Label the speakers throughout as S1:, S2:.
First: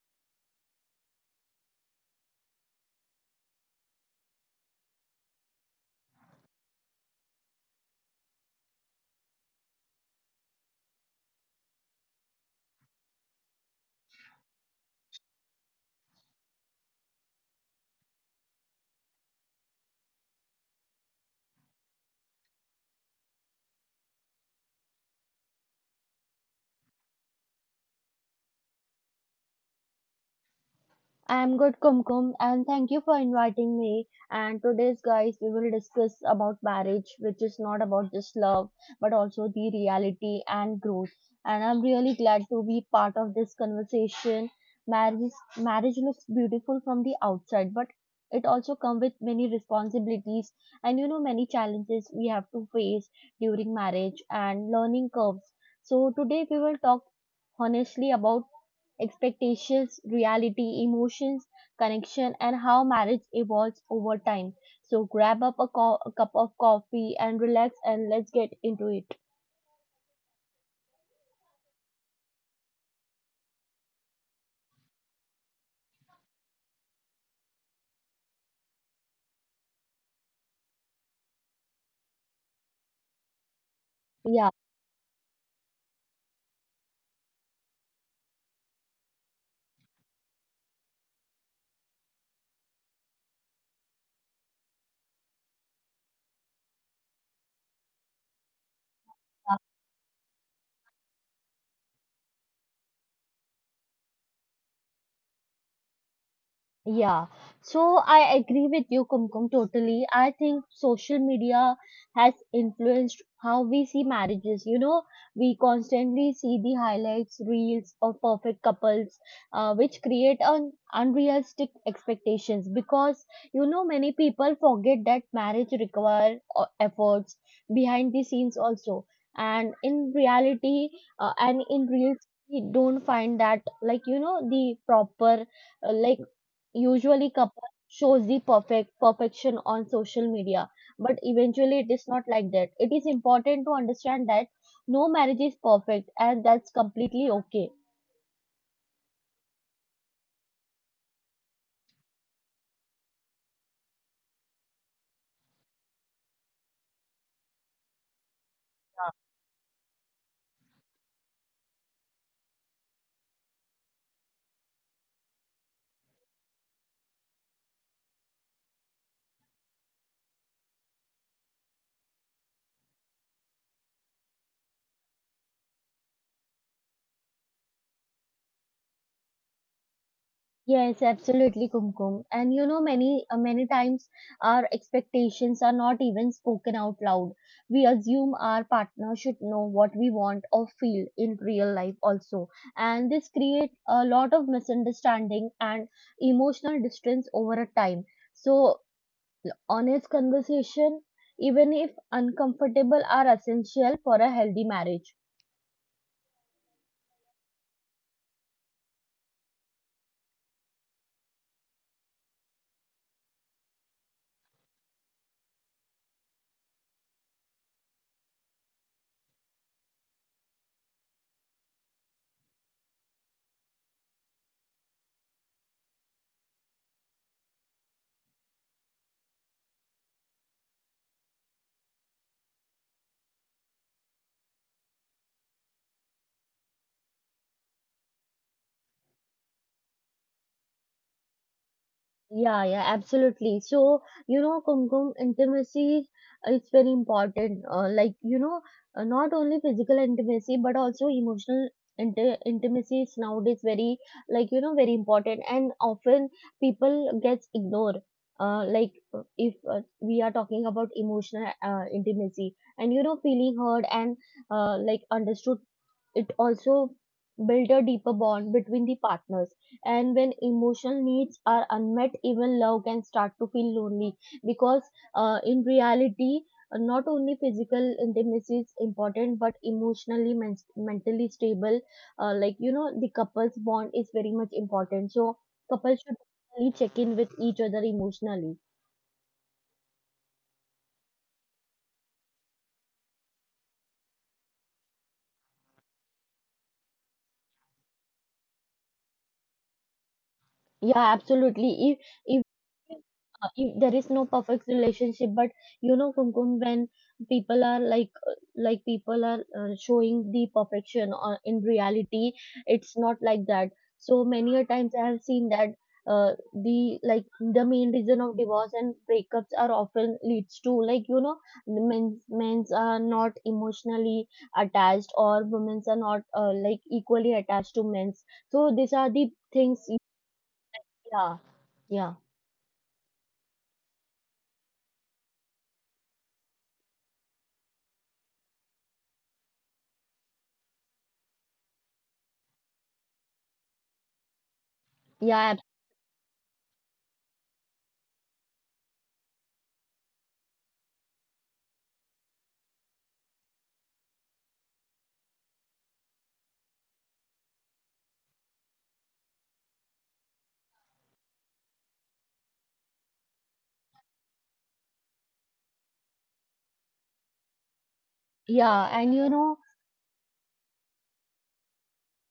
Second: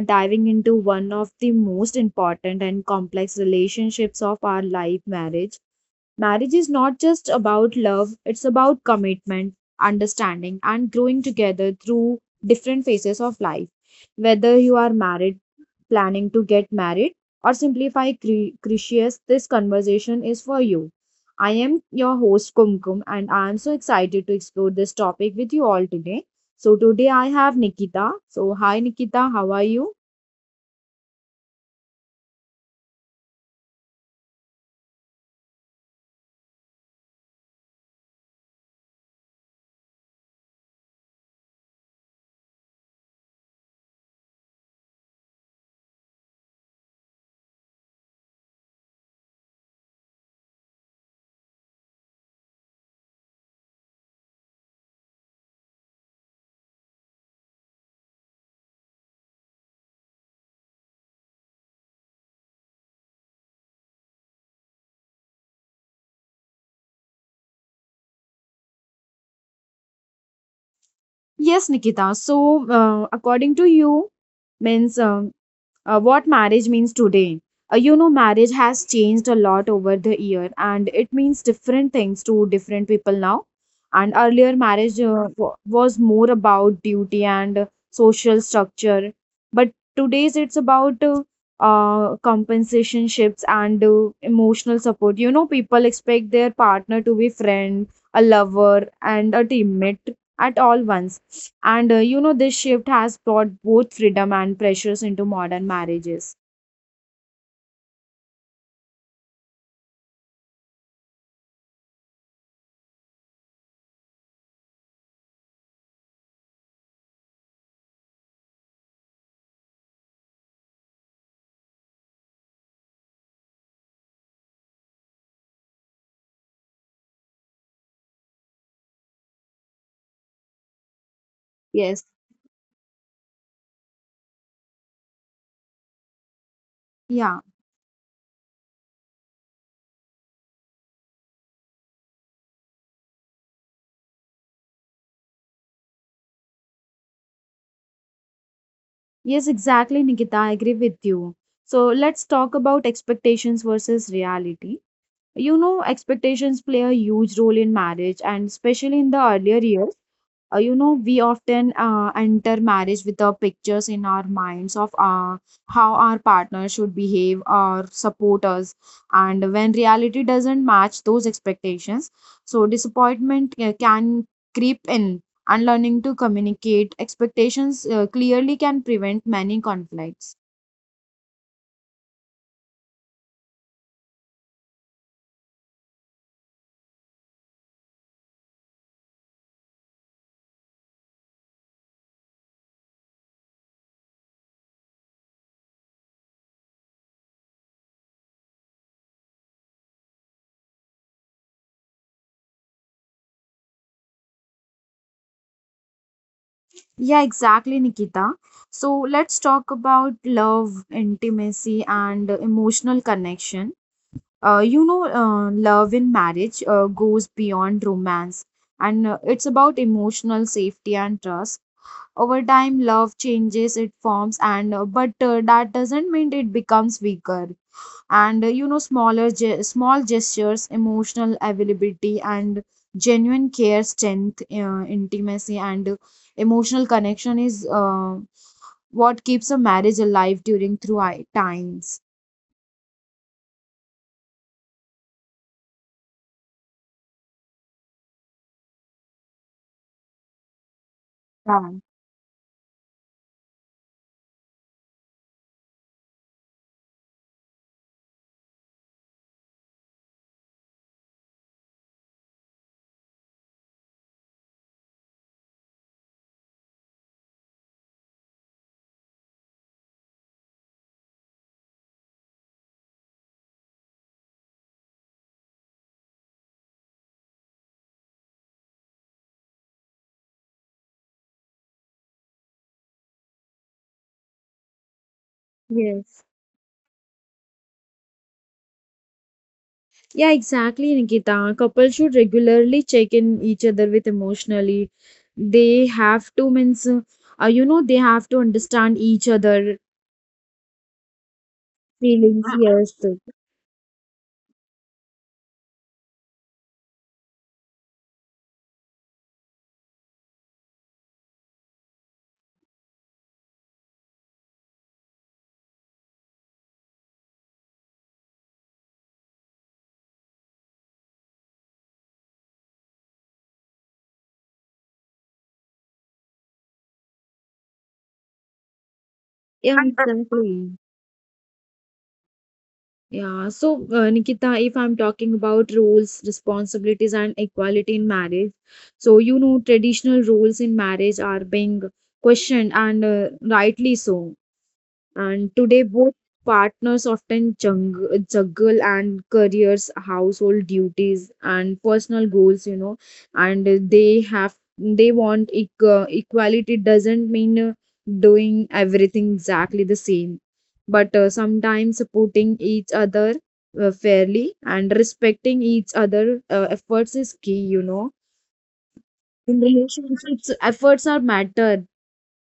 S1: diving into one of the most important and complex relationships of our life, marriage. Marriage is not just about love, it's about commitment, understanding, and growing together through different phases of life. Whether you are married planning to get married, or simplify Critias, this conversation is for you. I am your host Kumkum, and I am so excited to explore this topic with you all today. So today I have Nikita. So hi Nikita, how are you?
S2: I'm good, Kumkum, and thank you for inviting me. And today's, guys, we will discuss about marriage, which is not about just love, but also the reality and growth. And I'm really glad to be part of this conversation. Marriage, marriage looks beautiful from the outside, but it also comes with many responsibilities and you know many challenges we have to face during marriage and learning curves. So today we will talk honestly about expectations, reality, emotions, connection, and how marriage evolves over time. So grab up a, a cup of coffee and relax, and let's get into it.
S1: Yes, Nikita. So according to you, means what marriage means today. Marriage has changed a lot over the year, and it means different things to different people now. And
S2: Yeah.
S1: earlier, marriage was more about duty and social structure, but today's it's about compensationships and emotional support. You know, people expect their partner to be friend, a lover, and a teammate at all once and you know, this shift has brought both freedom and pressures into modern marriages.
S2: Yeah, so I agree with you, Kumkum, totally. I think social media has influenced how we see marriages. You know, we constantly see the highlights, reels of perfect couples, which create an unrealistic expectations because, you know, many people forget that marriage require efforts behind the scenes also. And in reality, and in
S1: Yes,
S2: reels, we don't find that, like, you know, the proper uh, like usually
S1: yeah,
S2: couple shows the perfect perfection on social media, but eventually it is not like that. It is important to understand that no marriage is perfect, and that's completely okay.
S1: yes, exactly, Nikita. I agree with you. So let's talk about expectations versus reality. You know, expectations play a huge role in marriage, and especially in the earlier years, you know we often enter marriage with the pictures in our minds of how our partner should behave or support us, and when reality doesn't match those expectations, so disappointment can creep in, and learning to communicate expectations clearly can prevent many conflicts.
S2: Yes, absolutely, Kumkum. And you know many times our expectations are not even spoken out loud. We assume our partner should know what we want or feel in real life also, and this creates a lot of misunderstanding and emotional distance over a time. So honest conversation, even if uncomfortable, are essential for a healthy marriage.
S1: Yeah, exactly, Nikita. So let's talk about love, intimacy and emotional connection. Love in marriage goes beyond romance, and it's about emotional safety and trust. Over time, love changes, it forms, and but that doesn't mean it becomes weaker. And you know, small gestures, emotional availability, and genuine care, strength, intimacy, and emotional connection is what keeps a marriage alive during times.
S2: Yeah, yeah, absolutely. So, you know, Kumkum, intimacy, it's very important. You know, not only physical intimacy, but also emotional
S1: Yeah.
S2: intimacy is nowadays very, like, you know, very important. And often people gets ignored. If we are talking about emotional intimacy and, you know, feeling heard and, like, understood, it also build a deeper bond between the partners. And when emotional needs are unmet, even love can start to feel lonely, because in reality not only physical intimacy is important, but emotionally mentally stable, like you know, the couple's bond is very much important. So couples should
S1: Yes.
S2: really check in with each other emotionally.
S1: Yeah, exactly, Nikita. Couples should regularly check in each other with emotionally. They have to means you know they have to understand each other
S2: Yeah, absolutely. If
S1: feelings.
S2: if
S1: Yes.
S2: if there is no perfect relationship, but you know, Kumkum, when people are showing the perfection, or in reality, it's not like that. So many a times I have seen that the like the main reason of divorce and breakups are often leads to, like you know, the men's are not emotionally attached, or women's are not like equally attached to men's. So these are the
S1: Yeah,
S2: things.
S1: exactly.
S2: yeah, yeah,
S1: Yeah. So, Nikita, if I'm talking about roles, responsibilities, and equality in marriage, so you know traditional roles in marriage are being questioned and rightly so. And
S2: yeah, ab-
S1: today, both partners often juggle and careers, household duties, and personal goals, you know, and they have they want equality doesn't mean doing everything exactly the same, but sometimes supporting each other fairly and respecting each other efforts is key, you know.
S2: yeah. And you
S1: In
S2: know,
S1: relationships, efforts are matter.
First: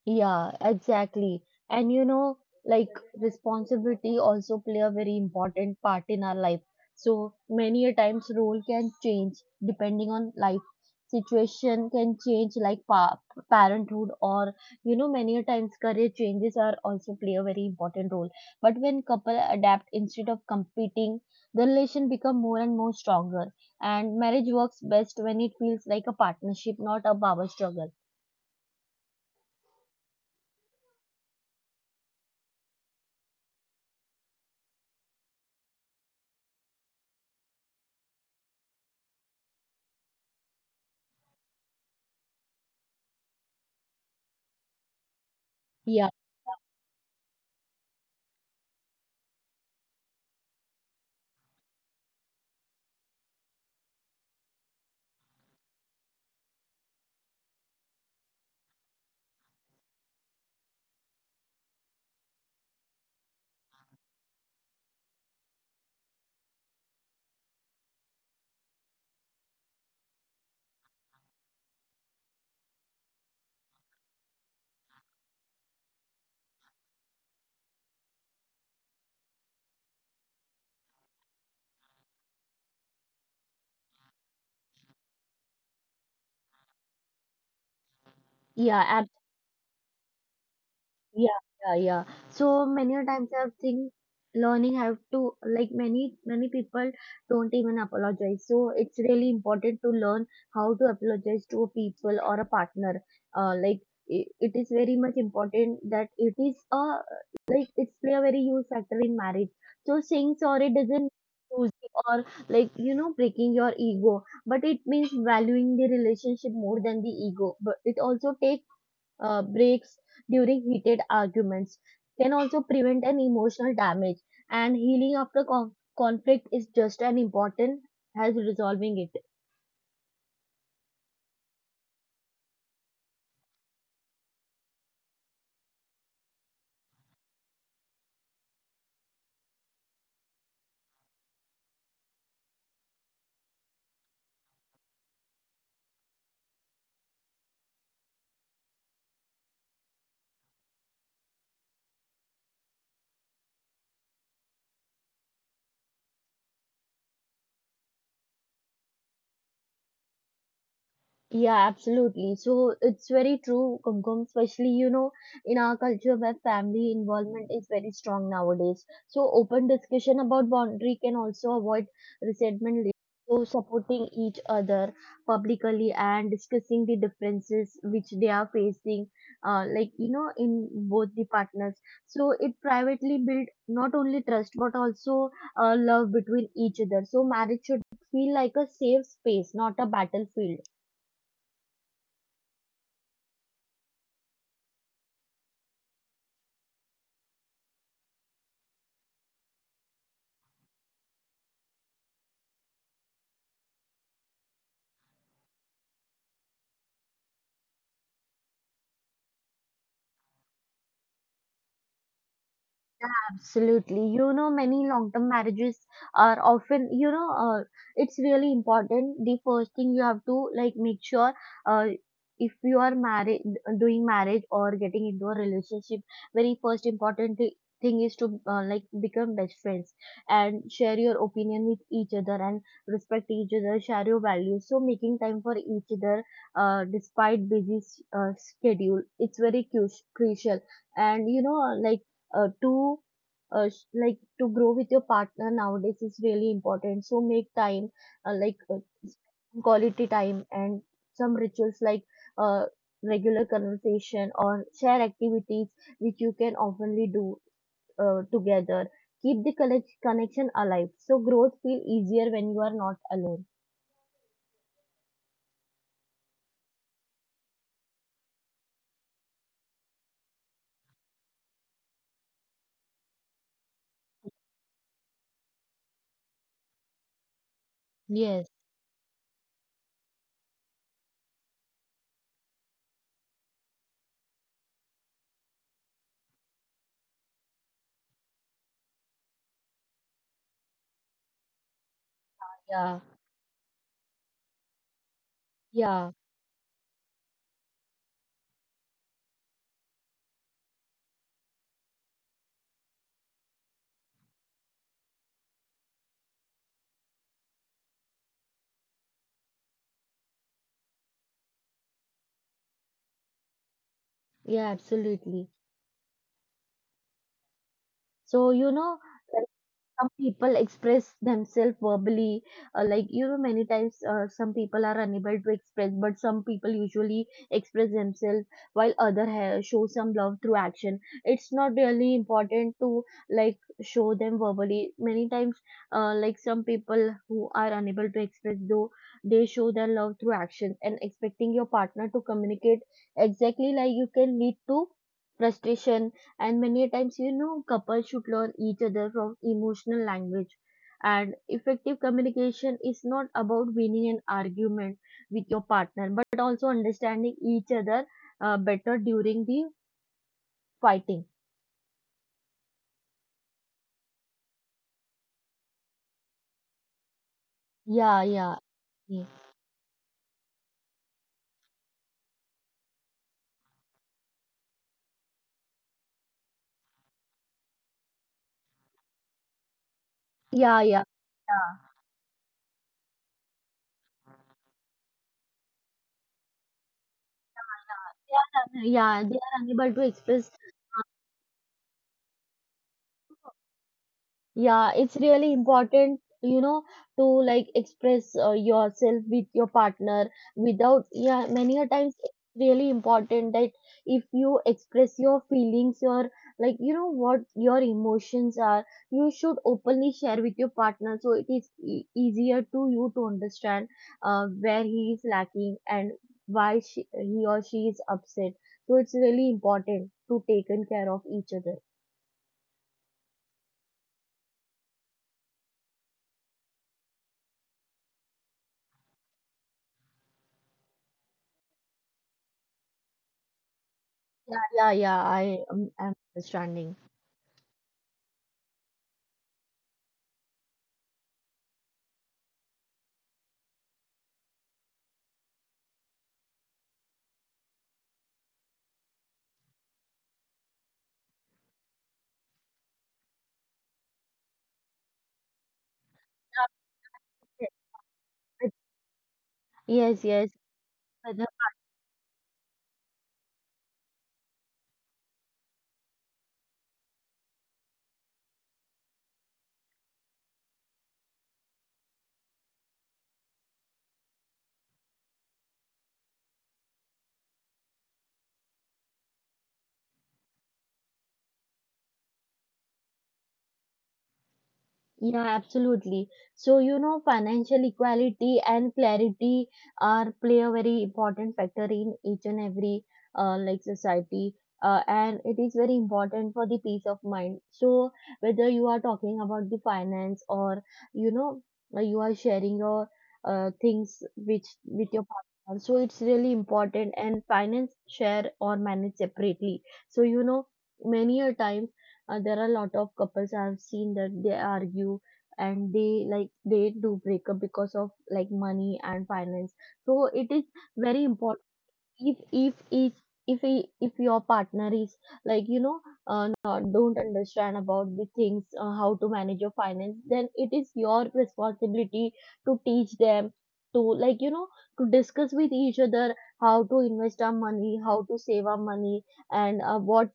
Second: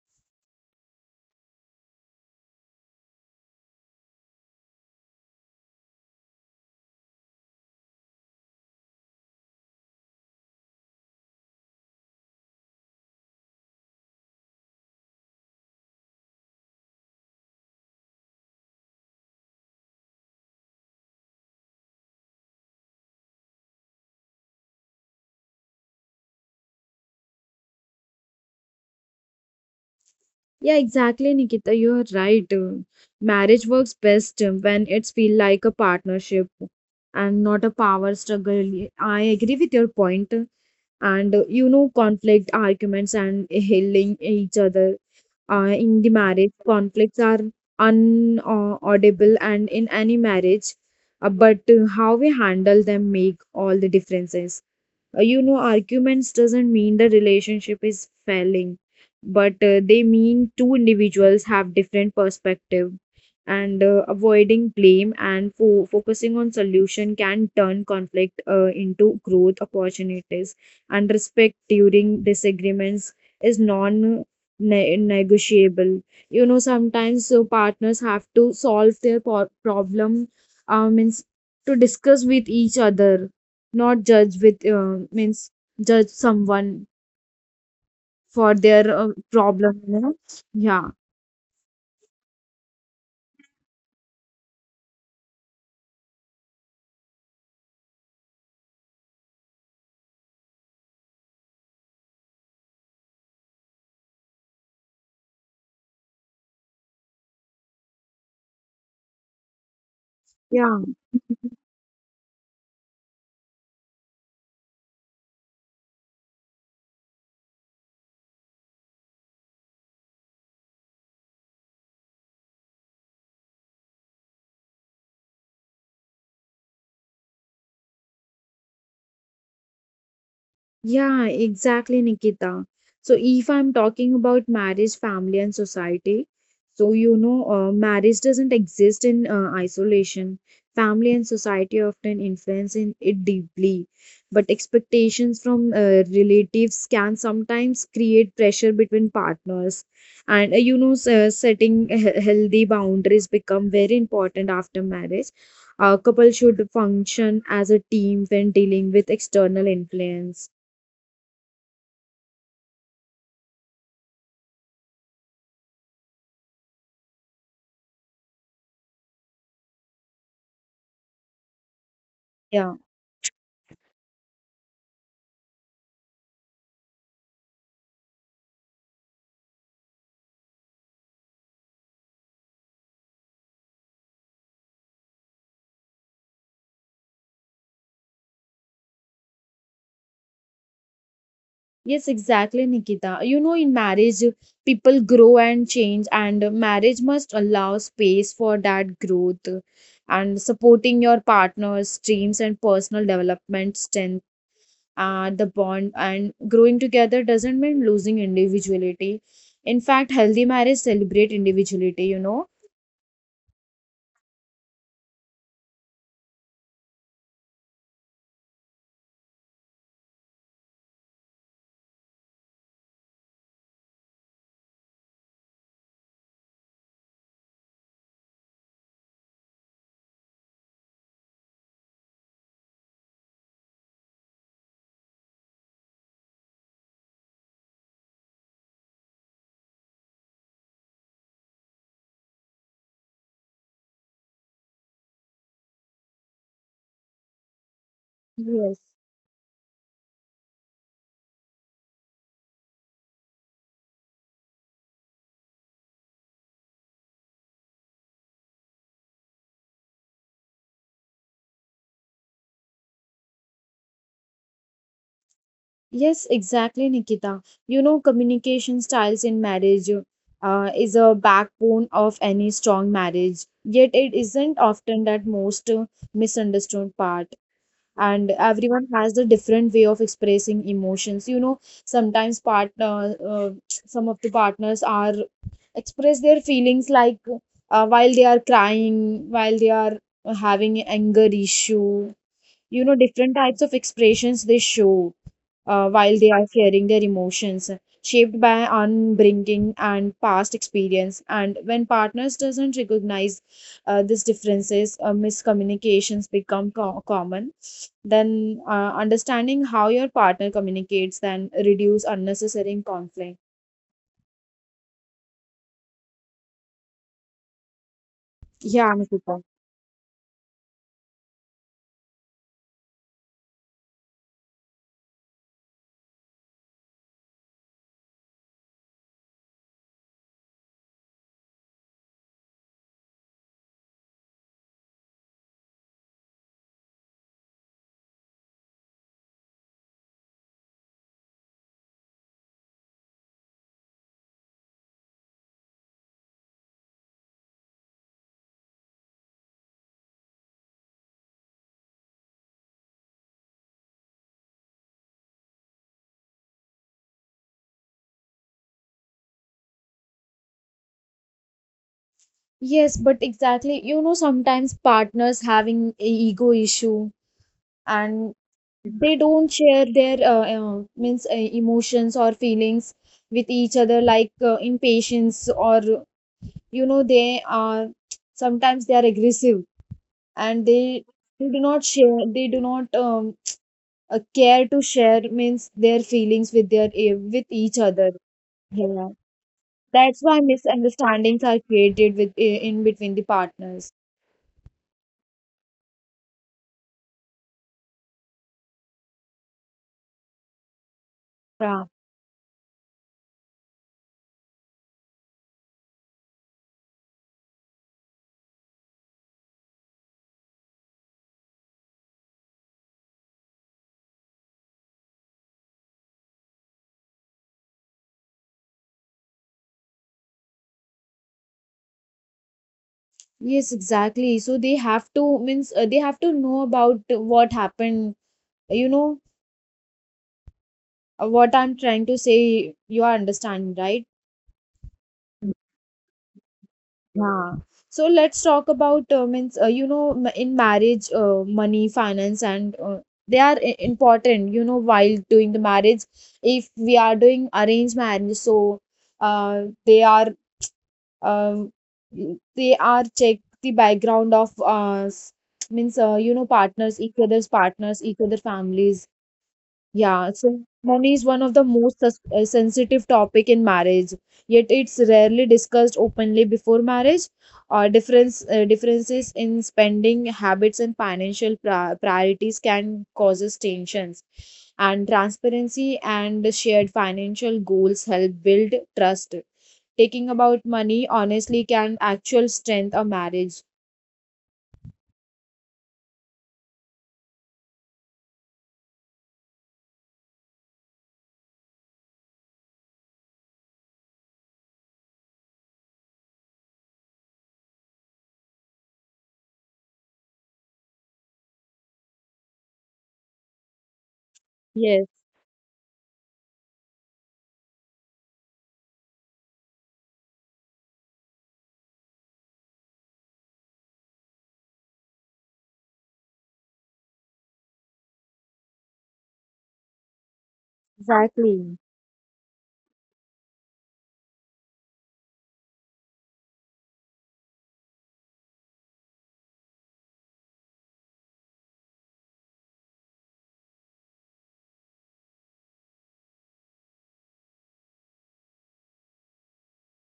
S2: yeah, exactly. And you know, like, responsibility also play a very important part in our life. So many a times role can change. Depending on life, situation can change, like parenthood, or you know, many a times career changes are also play a very important role. But when couple adapt instead of competing, the relation become more and more stronger, and marriage works best when it feels like a partnership, not a power struggle.
S1: Yeah, exactly, Nikita. You're right. Marriage works best when it's feel like a partnership and not a power struggle. I agree with your point. And you know, conflict, arguments, and healing each other in the
S2: yeah
S1: marriage. Conflicts are unavoidable, and in any marriage, but how we handle them make all the differences. You know arguments doesn't mean the relationship is failing but they mean two individuals have different perspective, and avoiding blame and focusing on solution can turn conflict into growth opportunities, and respect during disagreements is non negotiable. You know sometimes so partners have to solve their problem, um, means to discuss with each other, not judge with means judge someone for their
S2: yeah
S1: problem, you know. Yeah,
S2: Yeah, yeah, yeah. So many a times I think learning have to, like, many many people don't even apologize. So it's really important to learn how to apologize to a people or a partner. Uh, like it, it is very much important that it is a, like, it's play a very huge factor in marriage. So saying
S1: yeah.
S2: sorry doesn't lose, or like you know, breaking your ego, but it means valuing the relationship more than the ego. But it also takes breaks during heated arguments, can also prevent an emotional damage, and healing after conflict is just as important as resolving it.
S1: Yeah, exactly, Nikita. So, if I'm talking about marriage, family, and society, so you know, marriage doesn't exist in isolation. Family and society often influence in it deeply, but expectations from relatives can sometimes create pressure between partners. And you know, setting healthy boundaries become very important after marriage. A couple should function as a team when dealing with external influence.
S2: Yeah, absolutely. So it's very true, Kumkum, especially, you know, in our culture where family involvement is very strong nowadays. So open discussion about boundary can also avoid
S1: Yeah.
S2: resentment later. So supporting each other publicly and discussing the differences which they are facing, like, you know, in both the partners. So it privately build not only trust, but also love between each other. So marriage should feel like a safe space, not a battlefield.
S1: Yes, exactly, Nikita. You know, in marriage, people grow and change, and marriage must allow space for that growth, and supporting your partner's dreams and personal development, strength, the bond, and growing together doesn't mean losing individuality. In fact, healthy marriage celebrate individuality, you know.
S2: Absolutely. You know, many long-term marriages are often, it's really important. The first thing you have to like make sure, uh, if you are married, doing marriage or getting into a relationship, very first important thing is to like become best friends and share your opinion with each other and respect each other, share your values. So making time for each other despite busy schedule, it's very crucial. And you know, uh, to like, to grow with your partner nowadays is really important. So make time, uh, like
S1: Yes.
S2: uh, quality time, and some rituals like uh, regular conversation or share activities which you can oftenly do together, keep the connection alive. So growth feel easier when you are not alone.
S1: Yes, exactly, Nikita. You know, communication styles in marriage is a backbone of any strong marriage, yet it isn't often that most misunderstood part. And
S2: Yes,
S1: everyone has a different way of expressing emotions. You know, sometimes some of the partners are express their feelings like while they are crying, while they are having anger issue. You know,
S2: yeah,
S1: different types of expressions they show
S2: yeah,
S1: while they are sharing their emotions shaped by upbringing and past experience, and when partners doesn't recognize these differences, miscommunications become common, then understanding how your partner communicates then reduce unnecessary conflict.
S2: yeah, absolutely. So you know,
S1: Yeah, Anushika.
S2: some people express themselves verbally. You know, many times, some people are unable to express, but some people usually express themselves, while other show some love through action. It's not really important to like show them verbally many times. Some people who are unable to express, though they show their love through action, and expecting your partner to communicate exactly like you can lead to frustration. And many times you know, couples should learn each other from emotional language. And effective communication is not about winning an argument with your partner, but also understanding each other better during the fighting.
S1: Yes, but exactly, you know sometimes partners having a ego issue,
S2: Yeah, yeah.
S1: and
S2: Yeah.
S1: they don't share their means emotions or feelings with each other like impatience or you know they are sometimes they are aggressive,
S2: Yeah, yeah,
S1: and
S2: yeah.
S1: they do not share, they do not care to share means their feelings with their with each other.
S2: They are, yeah,
S1: Yeah,
S2: they are unable to
S1: that's
S2: express.
S1: why misunderstandings are created with in between the partners.
S2: Yeah, it's really important, you know, to like express yourself with your partner without, yeah, many a
S1: Yeah,
S2: times it's really important that if you express your feelings, your, like, you know, what your emotions are, you should openly share with your partner. So it is e easier to you to understand where he is lacking, and why she, he or she is upset. So it's really important to taken care of each other.
S1: yes exactly, so they have to means they have to know about what happened, you know. What I'm trying to say, you are understanding, right?
S2: Yeah, yeah, yeah. I'm understanding.
S1: Yeah. So let's talk about means you know in marriage, money, finance, and they are important. You know while doing the marriage, if we are doing arranged marriage, so they are, um, they are check the background of means you know partners, each other's partners, each other
S2: Yes,
S1: families.
S2: yes.
S1: Yeah,
S2: Yes.
S1: so money is
S2: But
S1: one of the most sensitive topic in marriage, yet it's rarely discussed openly before marriage. Differences in spending habits and financial priorities can causes tensions, and transparency and shared financial goals help build trust. Taking about money honestly can actual strength a marriage.
S2: yeah, absolutely. So, you know, financial equality and clarity are play a very important factor in each and every like society. And it is very important for the peace of mind. So, whether you are talking about the finance, or you know, you are sharing your things which with
S1: Yes,
S2: your partner, so it's really important. And finance share or manage separately. So, you know, many a times there are a lot of couples I've seen that they argue and they, like, they do break up because of like money and finance. So it is very important.
S1: exactly.
S2: If if each if he, if your partner is, like you know, not don't understand about the things, how to manage your finance, then it is your responsibility to teach them, to like you know, to discuss with each other how to invest our money, how to save our money, and what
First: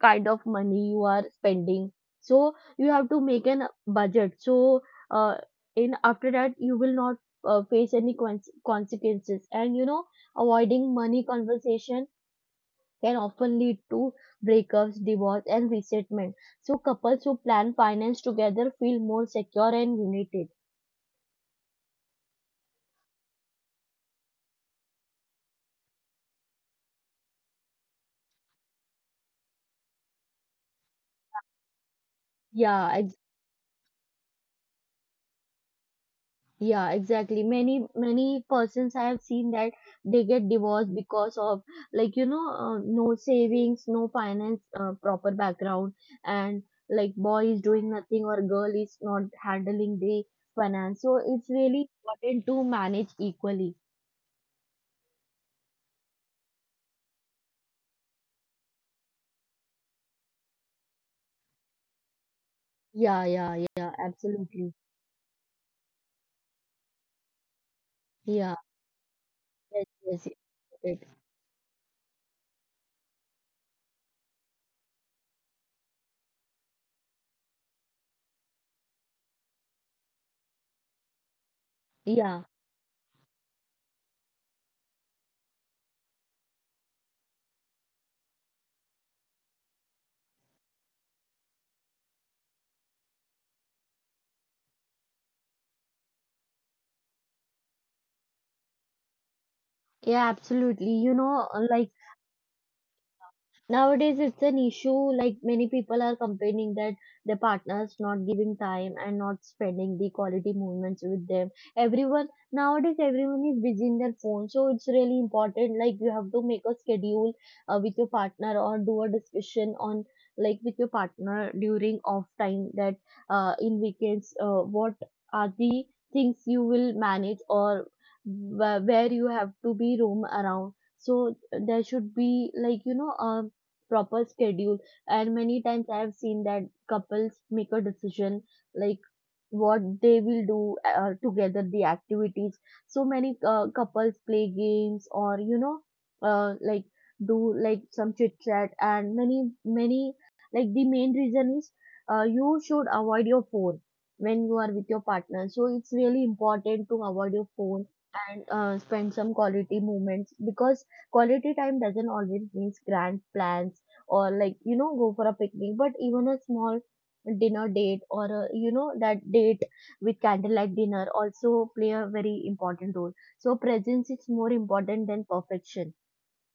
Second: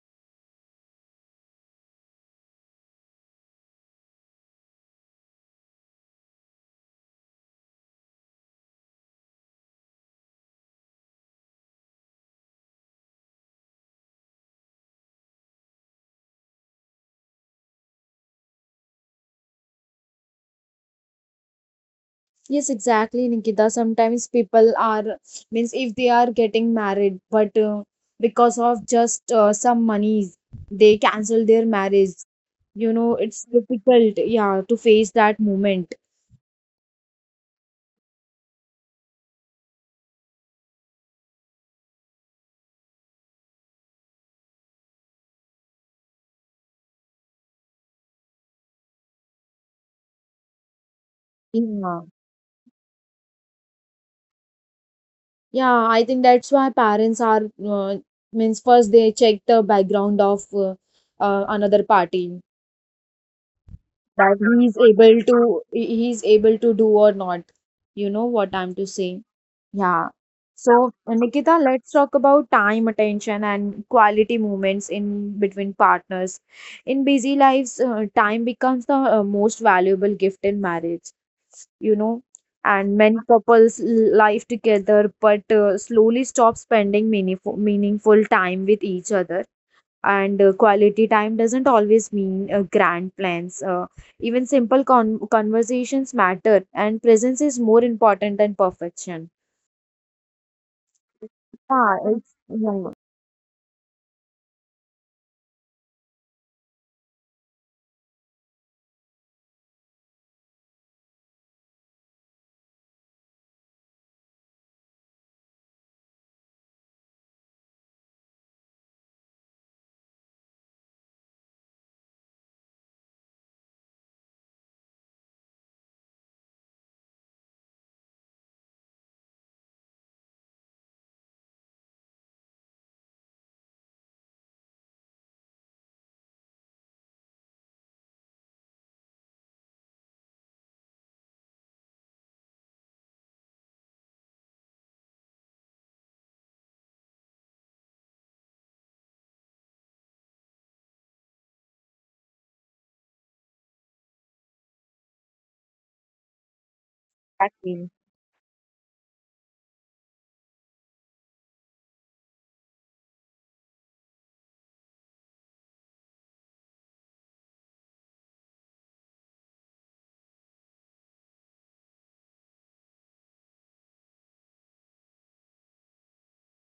S2: kind of money you are spending. So you have to make an budget. So uh, in after that you will not face any consequences. And you know, avoiding money conversation can often lead to breakups, divorce and resentment. So couples who plan finance together feel more secure and united.
S1: Yes, exactly, Nikita. Sometimes people are means if they are getting married, but because of just some monies, they cancel their marriage. You
S2: Yeah.
S1: know, it's difficult, yeah, to face that moment.
S2: Yeah, exactly. Many persons I have seen that they get divorced because of, like you know, no savings, no finance, proper background, and like, boy is doing nothing or girl is not handling the finance. So it's really
S1: Yeah,
S2: important to manage equally.
S1: yeah. I think that's why parents are means first they check the background of another party,
S2: Yeah, yeah, yeah,
S1: that
S2: absolutely.
S1: he's able to do or not. You know what
S2: Yeah,
S1: I'm to say.
S2: yes,
S1: Yeah.
S2: yes,
S1: So,
S2: it.
S1: Nikita, let's talk about time, attention, and quality moments in between partners. In busy lives, time becomes the most valuable gift in marriage, you know,
S2: Yeah,
S1: and many couples live together but slowly stop spending meaningful time with each other. And quality time doesn't always mean grand plans. Even simple conversations matter, and presence is more important than perfection.
S2: yeah, absolutely. You know,
S1: Yeah, it's yeah,
S2: nowadays, it's an issue. Like many people are complaining that their partners not giving time and not spending the quality moments with them. Everyone nowadays, everyone is busy in their phone, so it's really important. Like you have to make a schedule with your partner or do a discussion on, like, with your partner during off time, that in weekends, what are the things you will manage, or where you have to be roam around. So there should be, like, you know, a proper schedule. And many times I have seen that couples make a decision, like, what they will do, together, the activities. So many couples play games, or, you know, like do, like, some chit chat. And many many, like, the main reason is, you should avoid your phone when you are with your partner, so it's really important to avoid your
S1: exactly.
S2: phone. And spend some quality moments, because quality time doesn't always mean grand plans or, like, you know, go for a picnic, but even a small dinner date or a, you know, that date with candlelight dinner also play a very important role. So presence is more important than perfection.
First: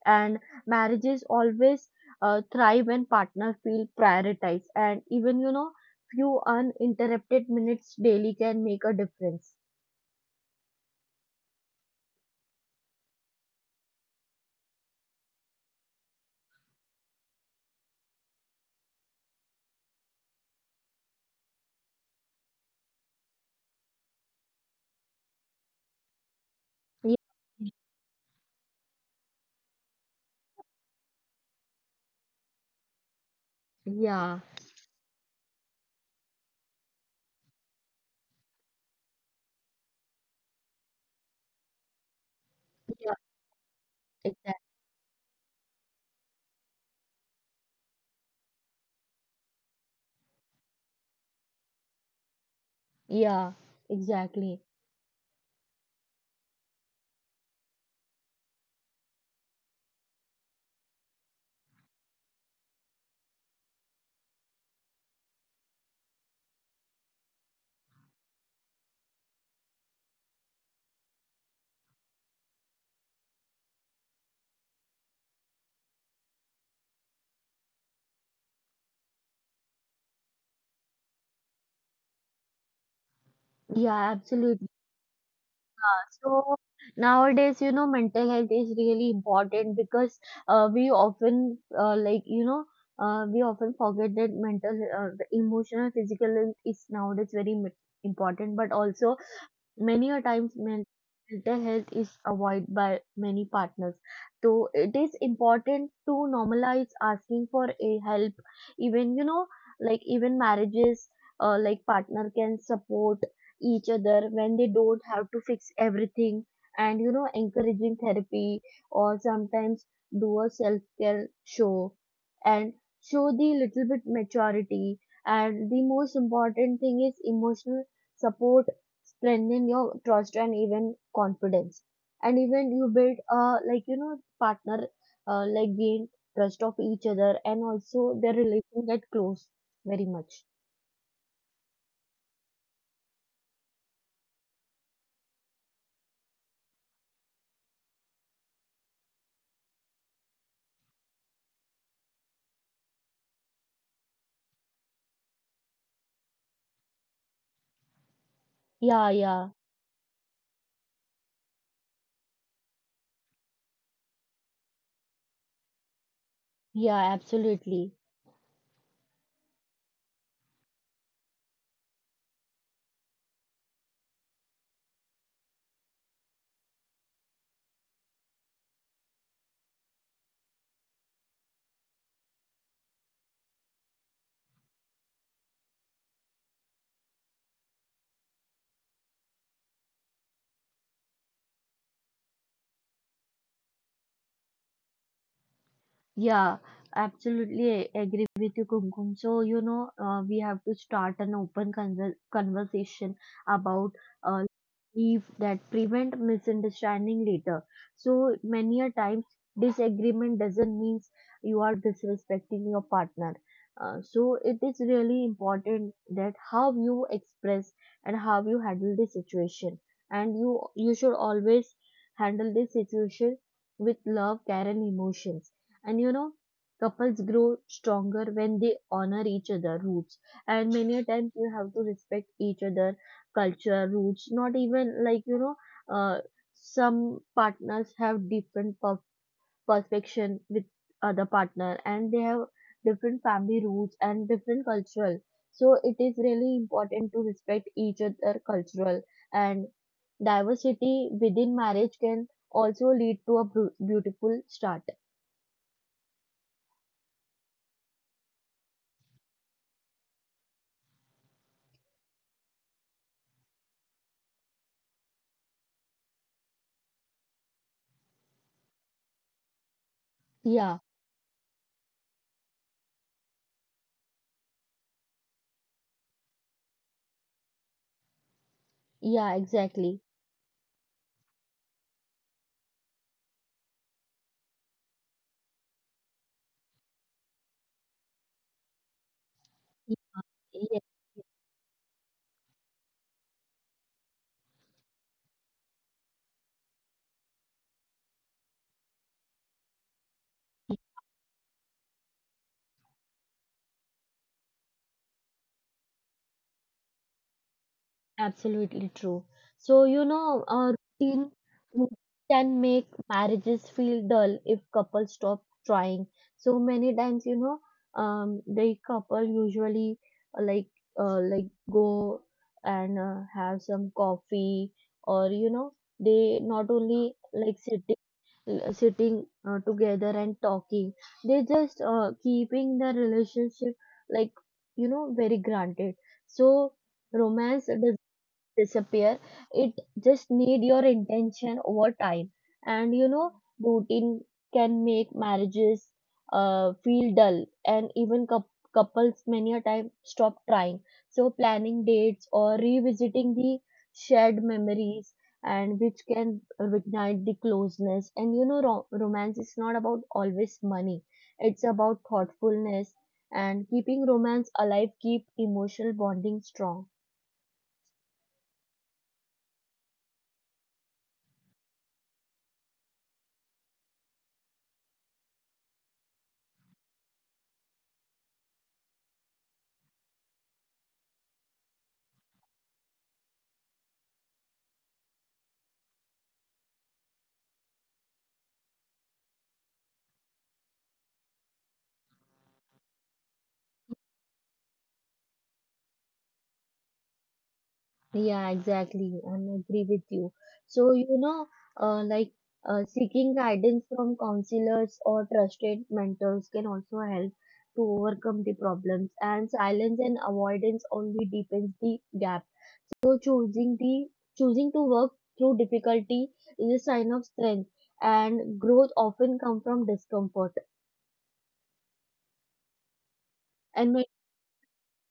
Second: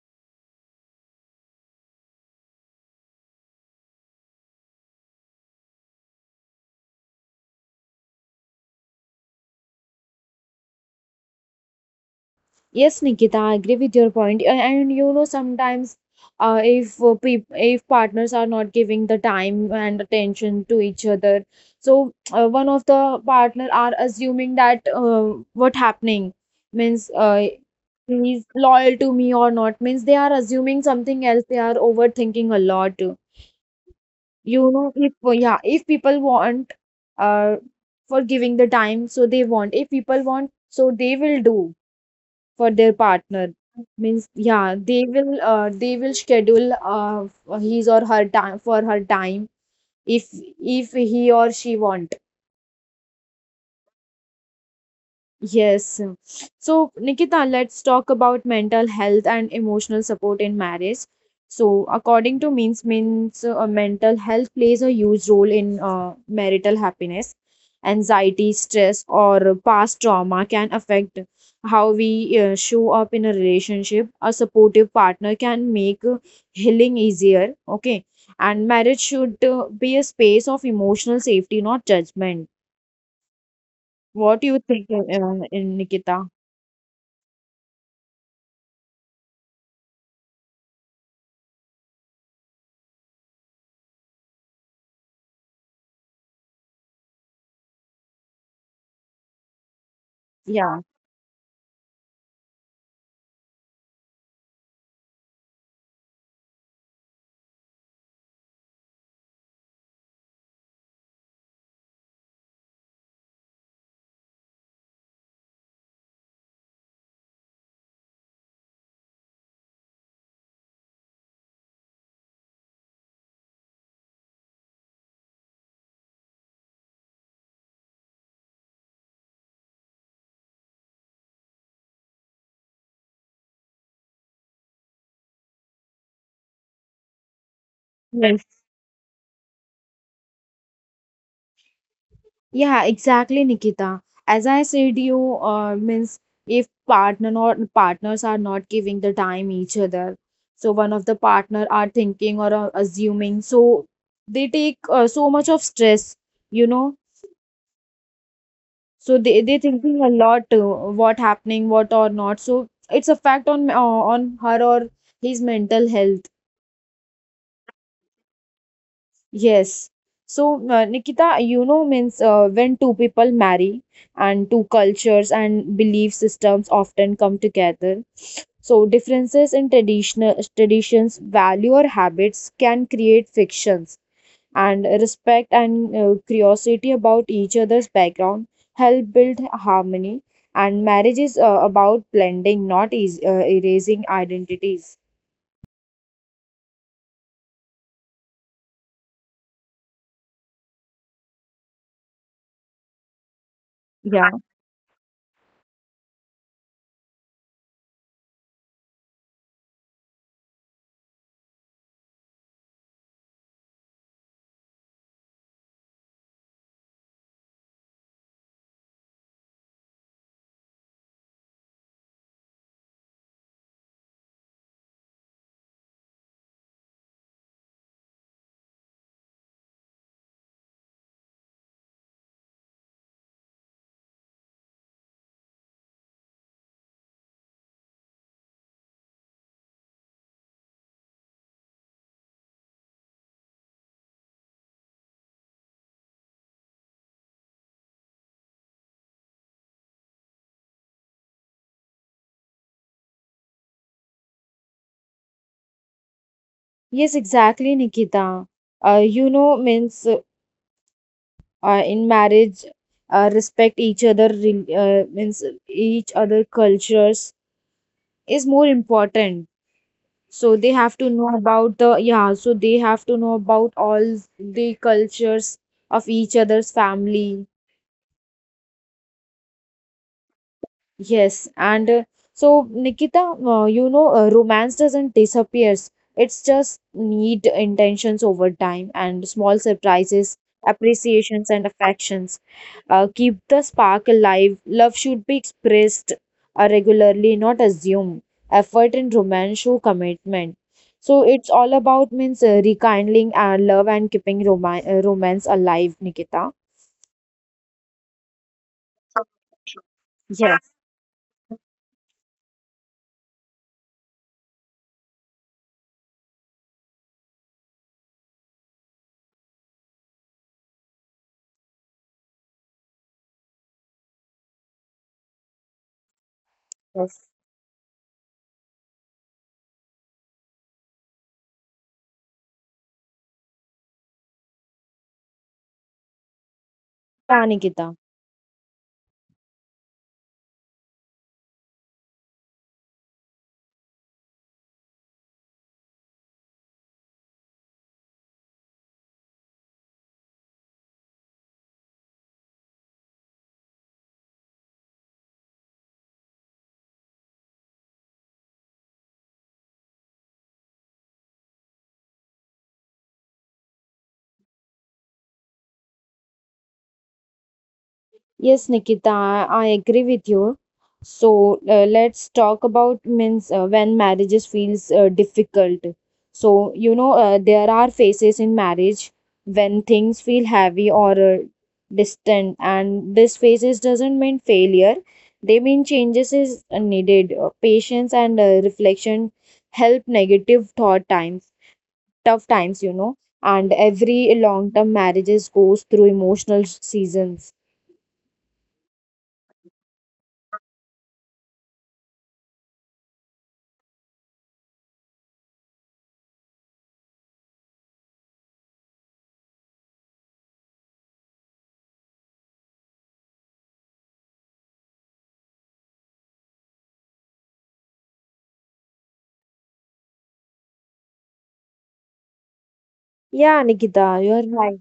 S2: And marriages always thrive when partners feel prioritized, and even, you know, few uninterrupted minutes daily can make a difference.
S1: Yes, Nikita, I agree with your point. And, you know, sometimes if partners are not giving the time and attention to each other, so one of the partner are assuming that what happening, means he's loyal to me or not, means they are assuming something else. They are overthinking a lot.
S2: Yeah,
S1: You know, if yeah, if people want uh, for giving the time, so they want. If people want, so they will do for their
S2: yeah,
S1: partner. Means yeah,
S2: exactly.
S1: they will schedule his or her time for her time if he or she want.
S2: Yeah, exactly.
S1: Yes. So, Nikita, let's talk about mental health and emotional support in marriage. So, according to means means mental health plays a huge role in marital happiness. Anxiety, stress, or past trauma can affect how we show up in a relationship. A supportive partner can make healing easier. Okay, and marriage should be a space of emotional safety, not judgment.
S2: Yeah,
S1: What do you
S2: absolutely.
S1: think, Nikita?
S2: Yeah. So nowadays, you know, mental health is really important, because we often, like, you know, we often forget that mental, the emotional, physical health is nowadays very important. But also, many a times,
S1: Yeah,
S2: mental health is avoided by many partners. So it is important to normalize asking for a help. Even, you know, like, even marriages, like partner can support each other when they don't have to fix everything. And, you know, encouraging therapy, or sometimes do a self-care show, and show the little bit maturity. And the most important thing is emotional support strengthen your trust and even confidence. And even you build, uh, like, you know, partner, like gain trust of each other, and also
S1: yes.
S2: their relation get close very much.
S1: Yeah, exactly, Nikita. As I said, you means if partner or partners are not giving the time each other, so one of the partner are thinking or assuming, so they take so much of stress, you know. So
S2: Yeah,
S1: they
S2: yeah,
S1: thinking a lot what happening, what or not. So it's a fact on her or his mental health.
S2: yeah, absolutely.
S1: Yes. So, Nikita, you know, means when two people marry and two cultures and belief systems often come together. So, differences in traditional traditions, value or habits can create fictions, and respect and curiosity about each other's background help build harmony. And marriage is about blending, not is erasing identities.
S2: Yeah, absolutely, I agree with you, Kumkum. So, you know, we have to start an open conversation about
S1: Yeah.
S2: uh, leave that prevent misunderstanding later. So, many a times, disagreement doesn't mean you are disrespecting your partner. So, it is really important that how you express and how you handle the situation. And you should always handle this situation with love, care, and emotions. And, you know, couples grow stronger when they honor each other roots. And many a times you have to respect each other culture roots. Not even, like, you know, uh, some partners have different perfection with other partner, and they have different family roots and different cultural. So it is really important to respect each other cultural. And diversity within marriage can also lead to a beautiful start.
S1: Yes, exactly, Nikita. You know, means In marriage, respect each other means each other cultures is more important, so they
S2: Yeah.
S1: have to know about the yeah so they have to know about all the cultures of each other's family.
S2: Yeah, exactly.
S1: Yes, and so Nikita, romance doesn't disappears. It's just need intentions over time and small
S2: Y-
S1: surprises,
S2: Yes,
S1: appreciations, and affections. Keep the spark alive. Love should be expressed regularly, not assumed. Effort in romance show commitment.
S2: yes,
S1: So it's all about means rekindling our love and keeping romance romance alive, Nikita.
S2: absolutely true. So, you know,
S1: Yes,
S2: a routine can make marriages feel dull if couples stop trying. So many times, you know, the couple usually, like, like go and have some coffee, or, you know, they not only
S1: yes.
S2: like sitting, sitting together and talking. They just, keeping the relationship, like, you know, very granted. So
S1: Yeah,
S2: romance
S1: Nikita.
S2: disappear. It just need your intention over time. And, you know, routine can make marriages feel dull, and even couples many a time stop trying. So planning dates or revisiting the shared memories, and which can reignite the closeness. And, you know, romance is not about always money. It's about thoughtfulness and keeping romance alive, keep emotional bonding strong.
S1: Yes, Nikita, I agree with you. So let's talk about means when marriages feels difficult. So you know there are phases in marriage when things feel heavy or distant, and this phases doesn't mean failure. They mean changes is needed. Patience and reflection help negative thought times, tough times, you know, and every long-term marriages goes through emotional seasons.
S2: Yeah, exactly. And I agree with you. So, you know, like, seeking guidance from counselors or trusted mentors can also help to overcome the problems. And silence and avoidance only deepens the gap. So, choosing to work through difficulty is a sign of strength. And growth often comes from discomfort.
S1: Yeah,
S2: And
S1: Nikita, you're right.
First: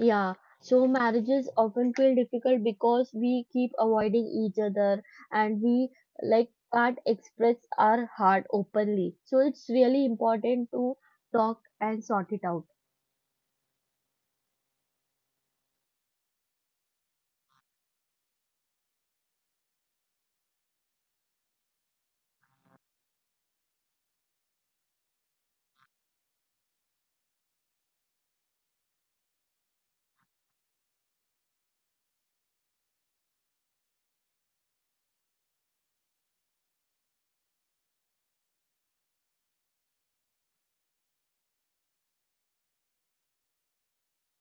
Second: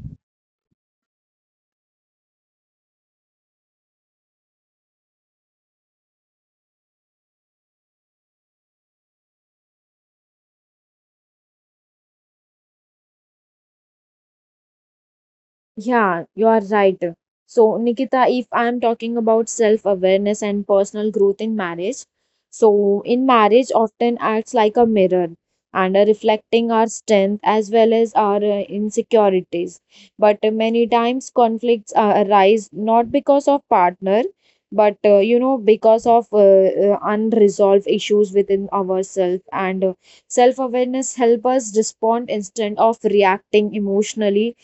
S2: yeah, so marriages often feel difficult because we keep avoiding each other, and we, like, can't express our heart openly. So it's really important to talk and sort it out.
S1: Yeah, you are right. So, Nikita, if I'm talking about self-awareness and personal growth in marriage, so in marriage often acts like a mirror and reflecting our strength as well as our insecurities. But many times conflicts arise not because of partner, but you know, because of unresolved issues within ourselves, and self-awareness help us respond instead of reacting emotionally,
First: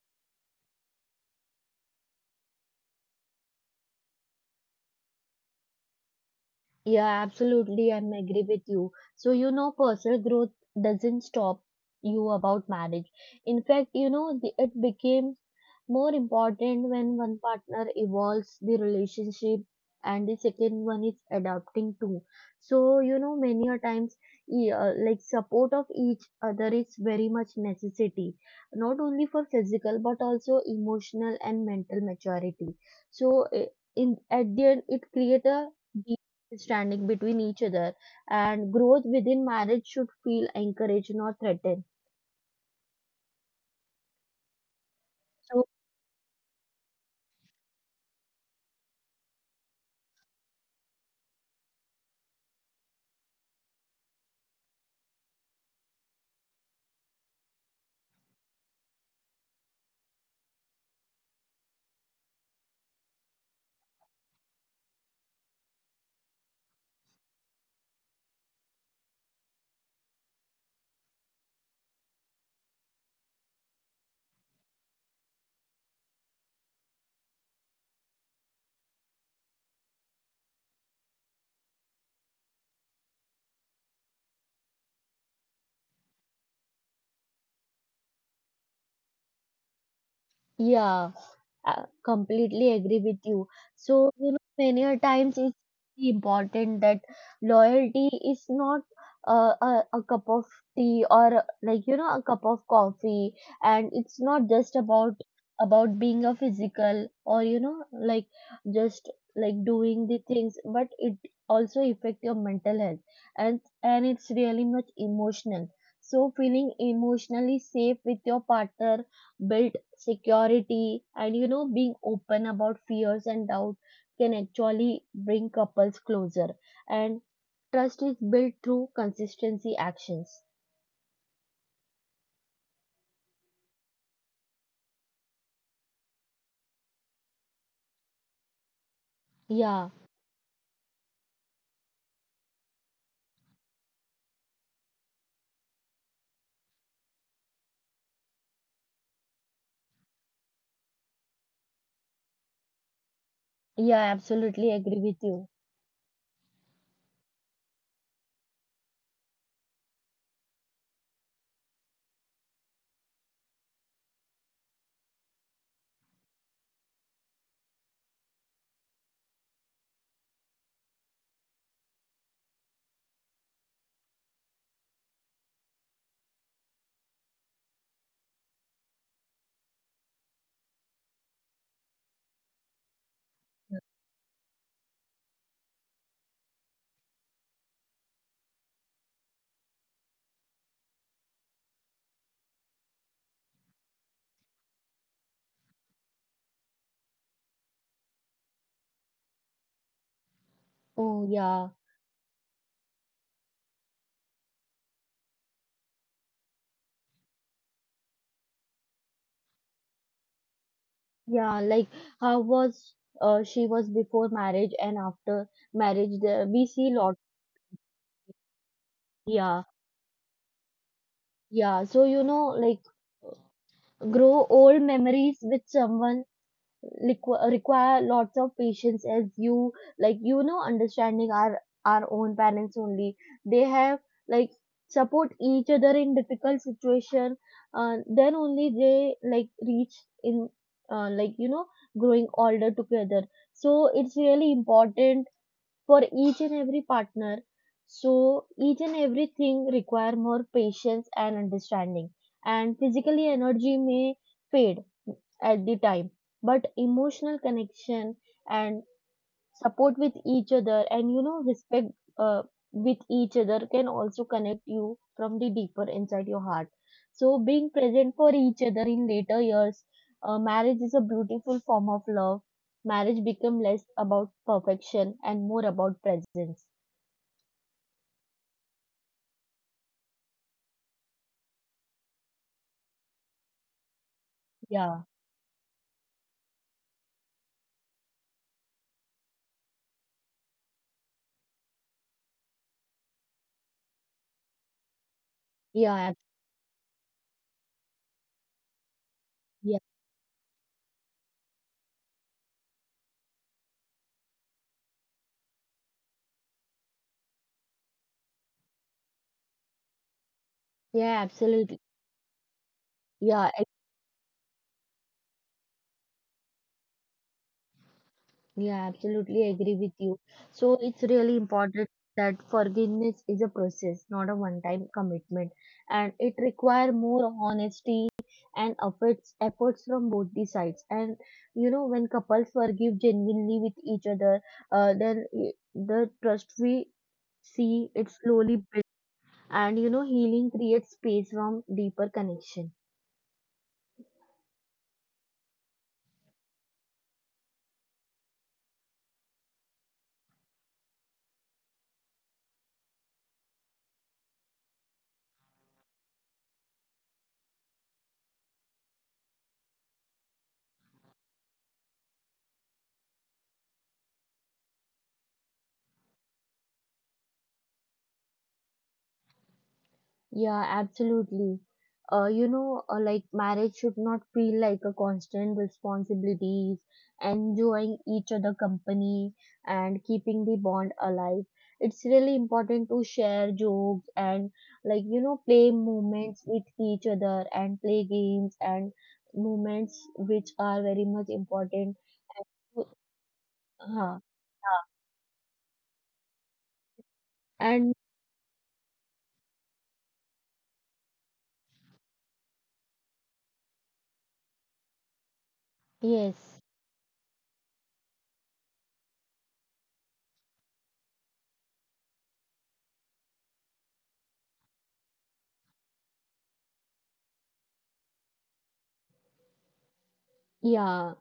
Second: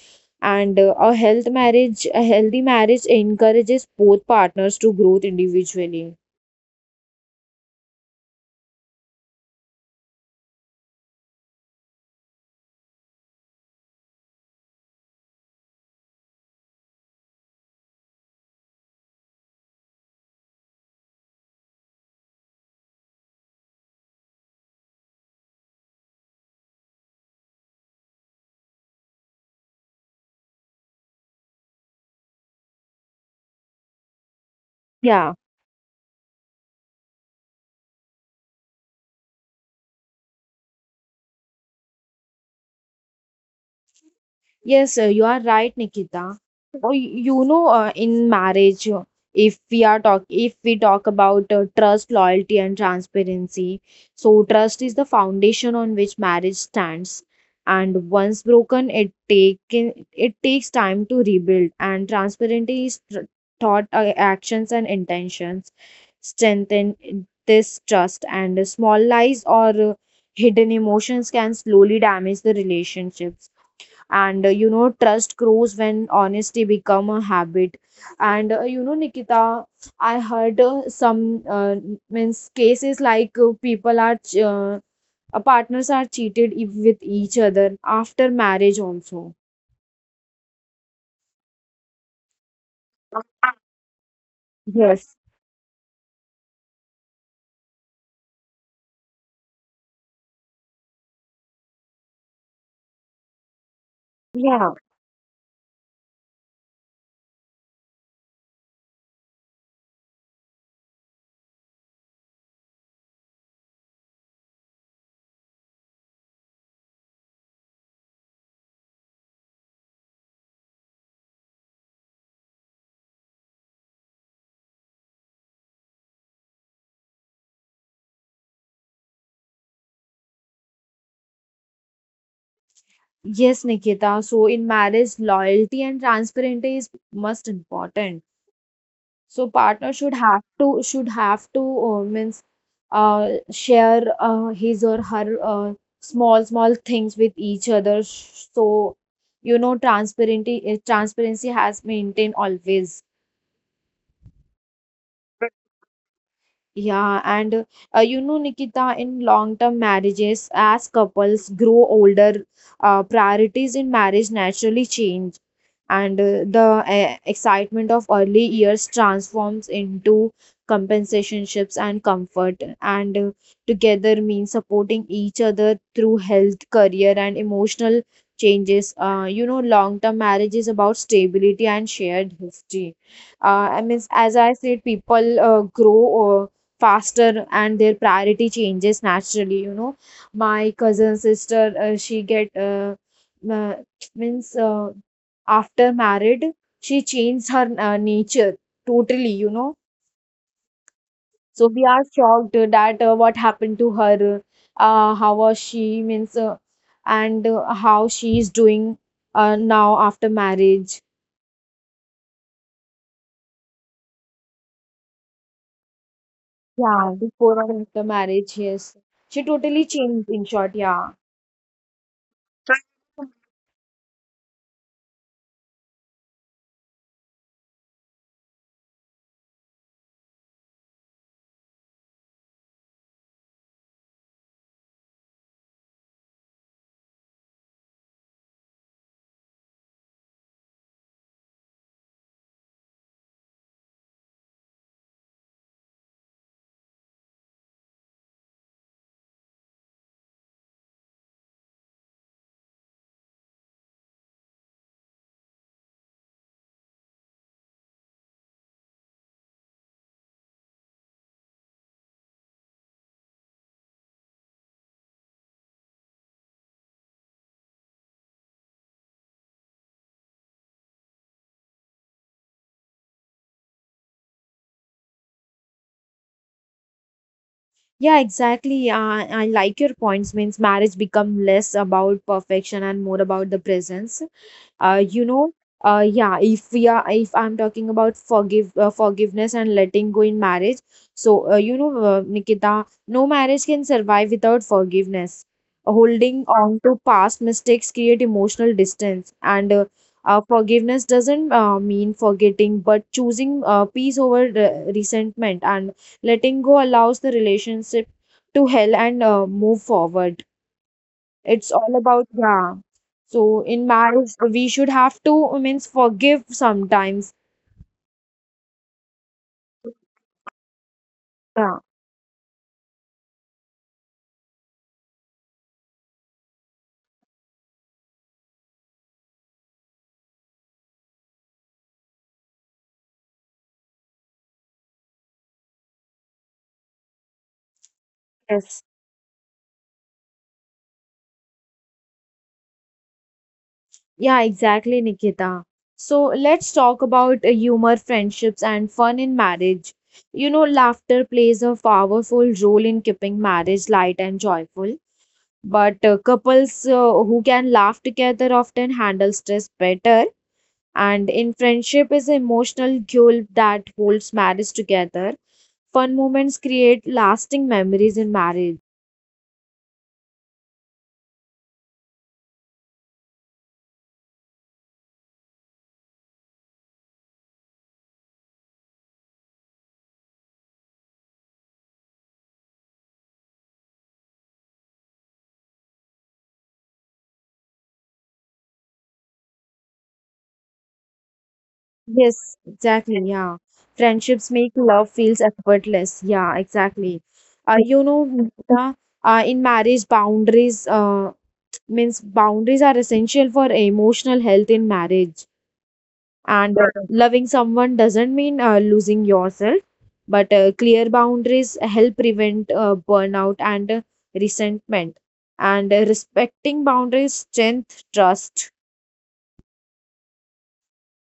S1: and a healthy marriage encourages both partners to grow individually.
S2: Yeah, absolutely. I'm agree with you. So, you know, personal growth doesn't stop you about marriage. In fact, you know, it became more important when one partner evolves the relationship and the second one is adapting too. So, you know, many a times, like support of each other is very much necessity, not only for physical but also emotional and mental maturity. So, eh, in at the end, it
S1: Yeah.
S2: create a standing between each other. And growth within marriage should feel encouraged, not threatened,
S1: Yes, you are
S2: so
S1: right, Nikita. You know, in marriage, if we talk about trust, loyalty, and transparency, so trust is the foundation on which marriage stands. And once broken, it takes time to rebuild. And transparency is tr thought, actions, and intentions strengthen this trust. And small lies or hidden emotions can slowly damage the relationships, and you know trust grows when honesty become a habit. And you know Nikita, I heard some means cases like partners are cheated with each other after marriage also.
S2: yeah. Completely agree with you. So, you know, many a times it's
S1: Yes.
S2: really important that loyalty is not a cup of tea, or, like, you know, a cup of coffee. And it's not just about
S1: Yeah,
S2: about being a physical, or, you know, like, just like doing the things, but it also affect your mental health. And it's really much emotional. So feeling emotionally safe with your partner built security. And, you know, being open about fears and doubt can actually bring couples closer. And trust is built through consistency actions.
S1: yes, Nikita, so in marriage loyalty and transparency is most important. So
S2: Yeah,
S1: partner should have to means share his or her small small things with each other. So you know transparency has maintained always.
S2: yeah, absolutely agree with you.
S1: Yeah, and you know, Nikita, in long-term marriages, as couples grow older, priorities in marriage naturally change, and the excitement of early years transforms into compensationships and comfort, and together means supporting each other through health, career, and emotional changes. You know, long-term marriage is about stability and shared history. I mean, as I said, people grow faster and their priority changes naturally, you know. My cousin sister she get uh, means after married she changed her nature totally, you know.
S2: Oh,
S1: So
S2: yeah.
S1: we are shocked that what happened to her, how was she means and how she is doing now after marriage.
S2: Yeah, like, how was, she was before marriage, and after marriage there we see
S1: Yeah,
S2: lot.
S1: before and after marriage, yes, she
S2: Yeah,
S1: totally changed in short. Yeah.
S2: yeah. So, you know, like, grow old memories with someone require lots of patience, as you, like, you know, understanding our own parents only. They have, like, support each other in difficult situation. Then only they, like, reach in, like, you know, growing older together. So it's really important for each and every partner. So each and everything require more patience and understanding. And physically energy may fade at the time, but emotional connection and support with each other, and, you know, respect uh, with each other, can also connect you from the deeper inside your heart. So being present for each other in later years, marriage is a beautiful form of love. Marriage become less about perfection and more about presence.
S1: Yeah, exactly. I like your points. Means marriage become less about perfection and more about the presence. uh,
S2: Yeah.
S1: you know yeah, if we are if I'm talking about forgiveness and letting go in marriage. So Nikita, no marriage can survive without forgiveness.
S2: yeah ab-
S1: Holding on to past mistakes create emotional distance, and
S2: yeah,
S1: forgiveness doesn't mean forgetting, but choosing peace over resentment, and letting go allows the relationship to heal and move forward.
S2: yeah,
S1: It's
S2: absolutely.
S1: all about, yeah. So
S2: Yeah.
S1: in marriage, we should have to, means forgive sometimes.
S2: Yeah, absolutely agree with you. So it's really
S1: Yeah,
S2: important that forgiveness is a process, not a one-time commitment, and it require more honesty and efforts from both the sides. And, you know, when couples forgive genuinely with each other, the trust, we see it slowly
S1: yes.
S2: builds. And, you know, healing creates space from deeper connection.
S1: Yeah, exactly, Nikita. So let's talk about humor, friendships, and fun in marriage. You know, laughter plays a powerful role in keeping marriage light and joyful. But couples who can laugh together often handle stress better, and in friendship is emotional glue that holds marriage together. Fun moments create lasting memories in marriage.
S2: Yeah, absolutely. You know, like, marriage should not feel like a constant responsibilities, enjoying each other company and keeping the bond alive. It's really important to share jokes and, like, you know, play moments with each other, and play games and moments which are very much important.
S1: Yes,
S2: to-
S1: exactly. Yeah.
S2: Huh.
S1: Friendships make love feels effortless. Yeah, exactly. You
S2: And
S1: know, Mumita, in marriage, boundaries are essential for emotional health in marriage.
S2: yes,
S1: And loving someone doesn't mean losing yourself, but clear boundaries help prevent burnout and resentment. And respecting boundaries strength trust.
S2: yeah.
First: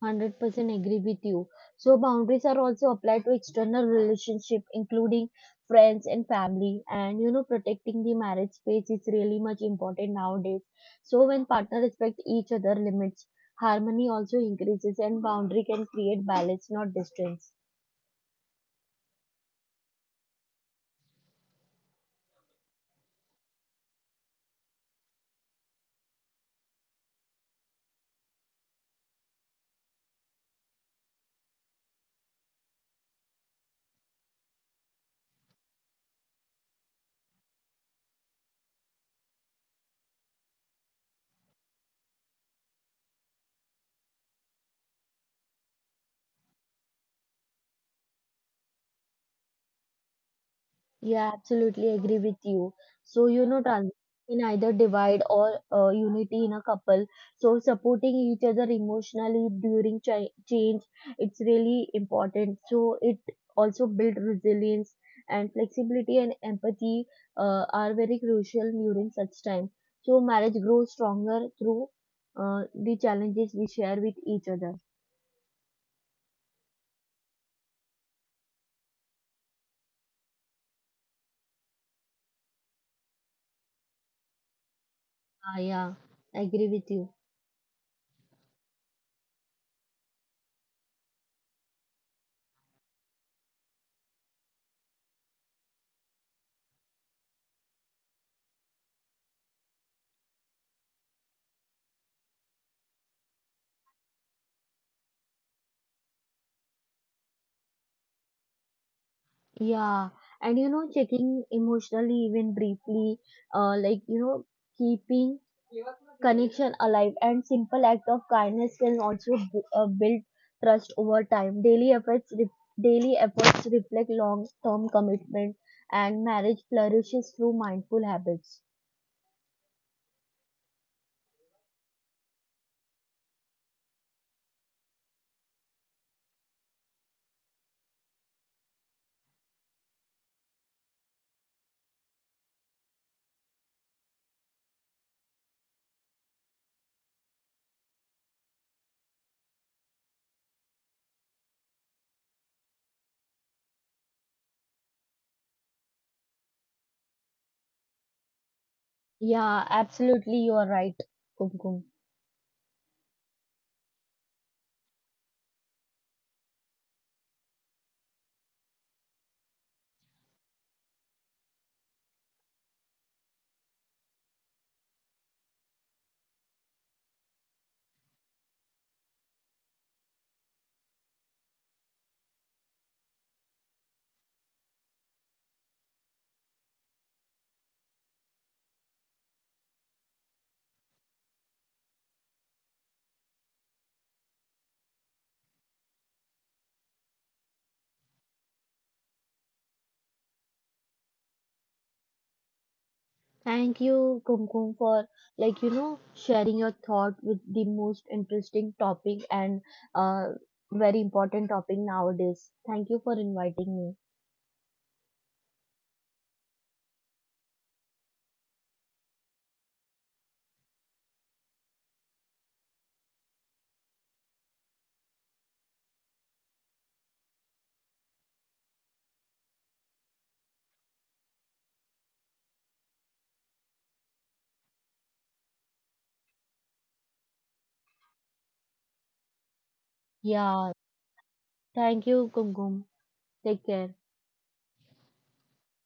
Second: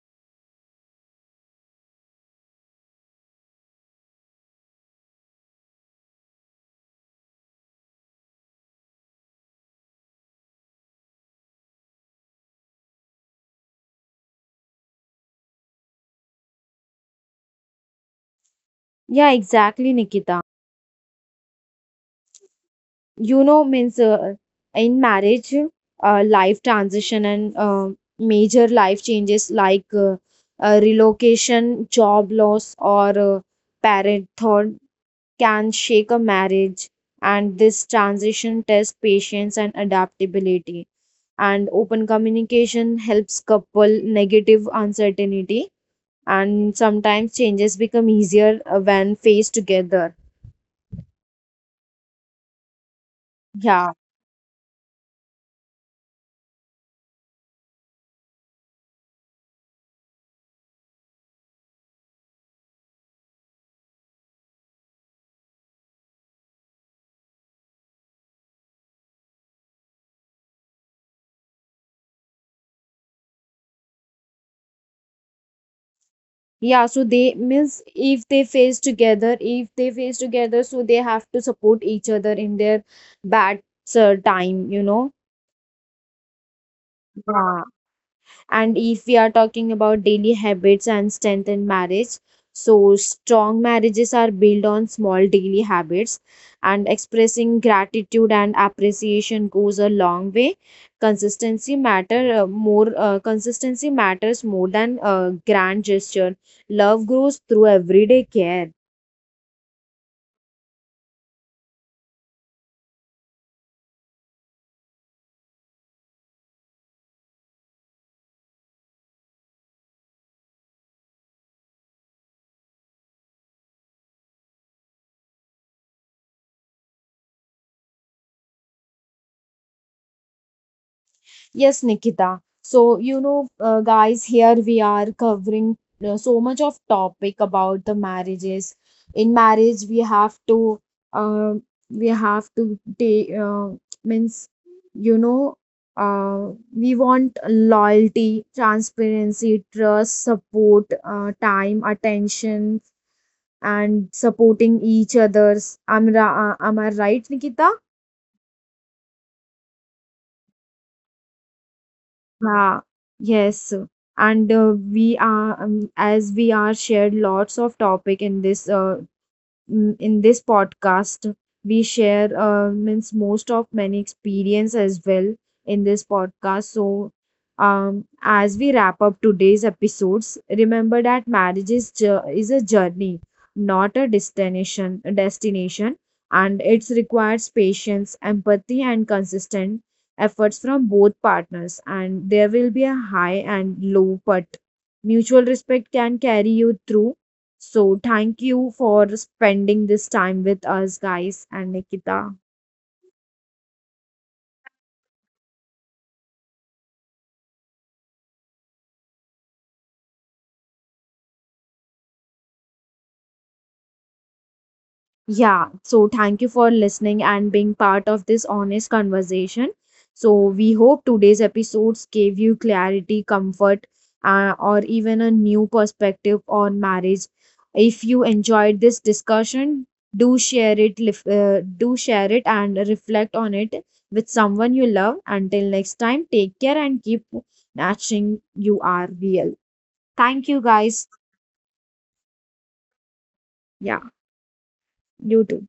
S2: 100% agree with you. So, boundaries are also applied to external relationship, including friends and family. And, you know, protecting the marriage space is really much important nowadays. So, when partner respect each other limits, harmony also increases, and boundary can create balance, not distance.
S1: Yeah, exactly, Nikita. You know means in marriage, life transition and major life changes like relocation, job loss, or parenthood can shake a marriage, and this transition tests patience and adaptability, and open communication helps couple negative uncertainty, and sometimes changes become easier when faced together.
S2: Yeah, absolutely agree with you. So, you know,
S1: Yeah.
S2: transition can either divide or unity in a couple. So, supporting each other emotionally during change, it's really important. So, it also build resilience and flexibility and empathy, are very crucial during such time. So, marriage grows stronger through the challenges we share with each other.
S1: Yeah, so they means if they face together, so they have to support each other in their bad time, you know.
S2: Ah, yeah, I agree with you.
S1: Yeah. And if we are talking about daily habits and strength in marriage, so strong marriages are built on small daily habits, and expressing gratitude and appreciation goes a long way. Consistency matter more. Consistency matters more than grand gesture. Love grows through everyday care.
S2: Yeah, and, you know, checking emotionally, even briefly, like, you know, keeping connection alive, and simple act of kindness can also build trust over time. Daily efforts reflect long-term commitment, and marriage flourishes through mindful habits.
S1: Yes, Nikita. So, you know, guys, here we are covering so much of topic about the marriages. In marriage, um, we have to take, means, you know, we want loyalty, transparency, trust, support, time, attention, and supporting each others. Am I right, Nikita?
S2: Yeah, absolutely, you are right, Kumkum.
S1: Yeah, yes. And we are, as we are shared lots of topic in this in this podcast, we share means most of many experience as well in this podcast. So as we wrap up today's episodes, remember that marriage is, is a journey, not a destination, and it requires patience, empathy, and consistent efforts from both partners, and there will be a high and low, but mutual respect can carry you through. So, thank you for spending this time with us, guys, and Nikita.
S2: Thank you, Kumkum, for, like, you know, sharing your thought with the most interesting topic and uh very important topic nowadays. Thank you for inviting me.
S1: Yeah, so thank you for listening and being part of this honest conversation. So, we hope today's episodes gave you clarity, comfort, or even a new perspective on marriage. If you enjoyed this discussion, do share it and reflect on it with someone you love. Until next time, take care and keep matching you are real. Thank
S2: Yeah,
S1: you, guys.
S2: thank you, Kumkum. Take care.
S1: Yeah, you too.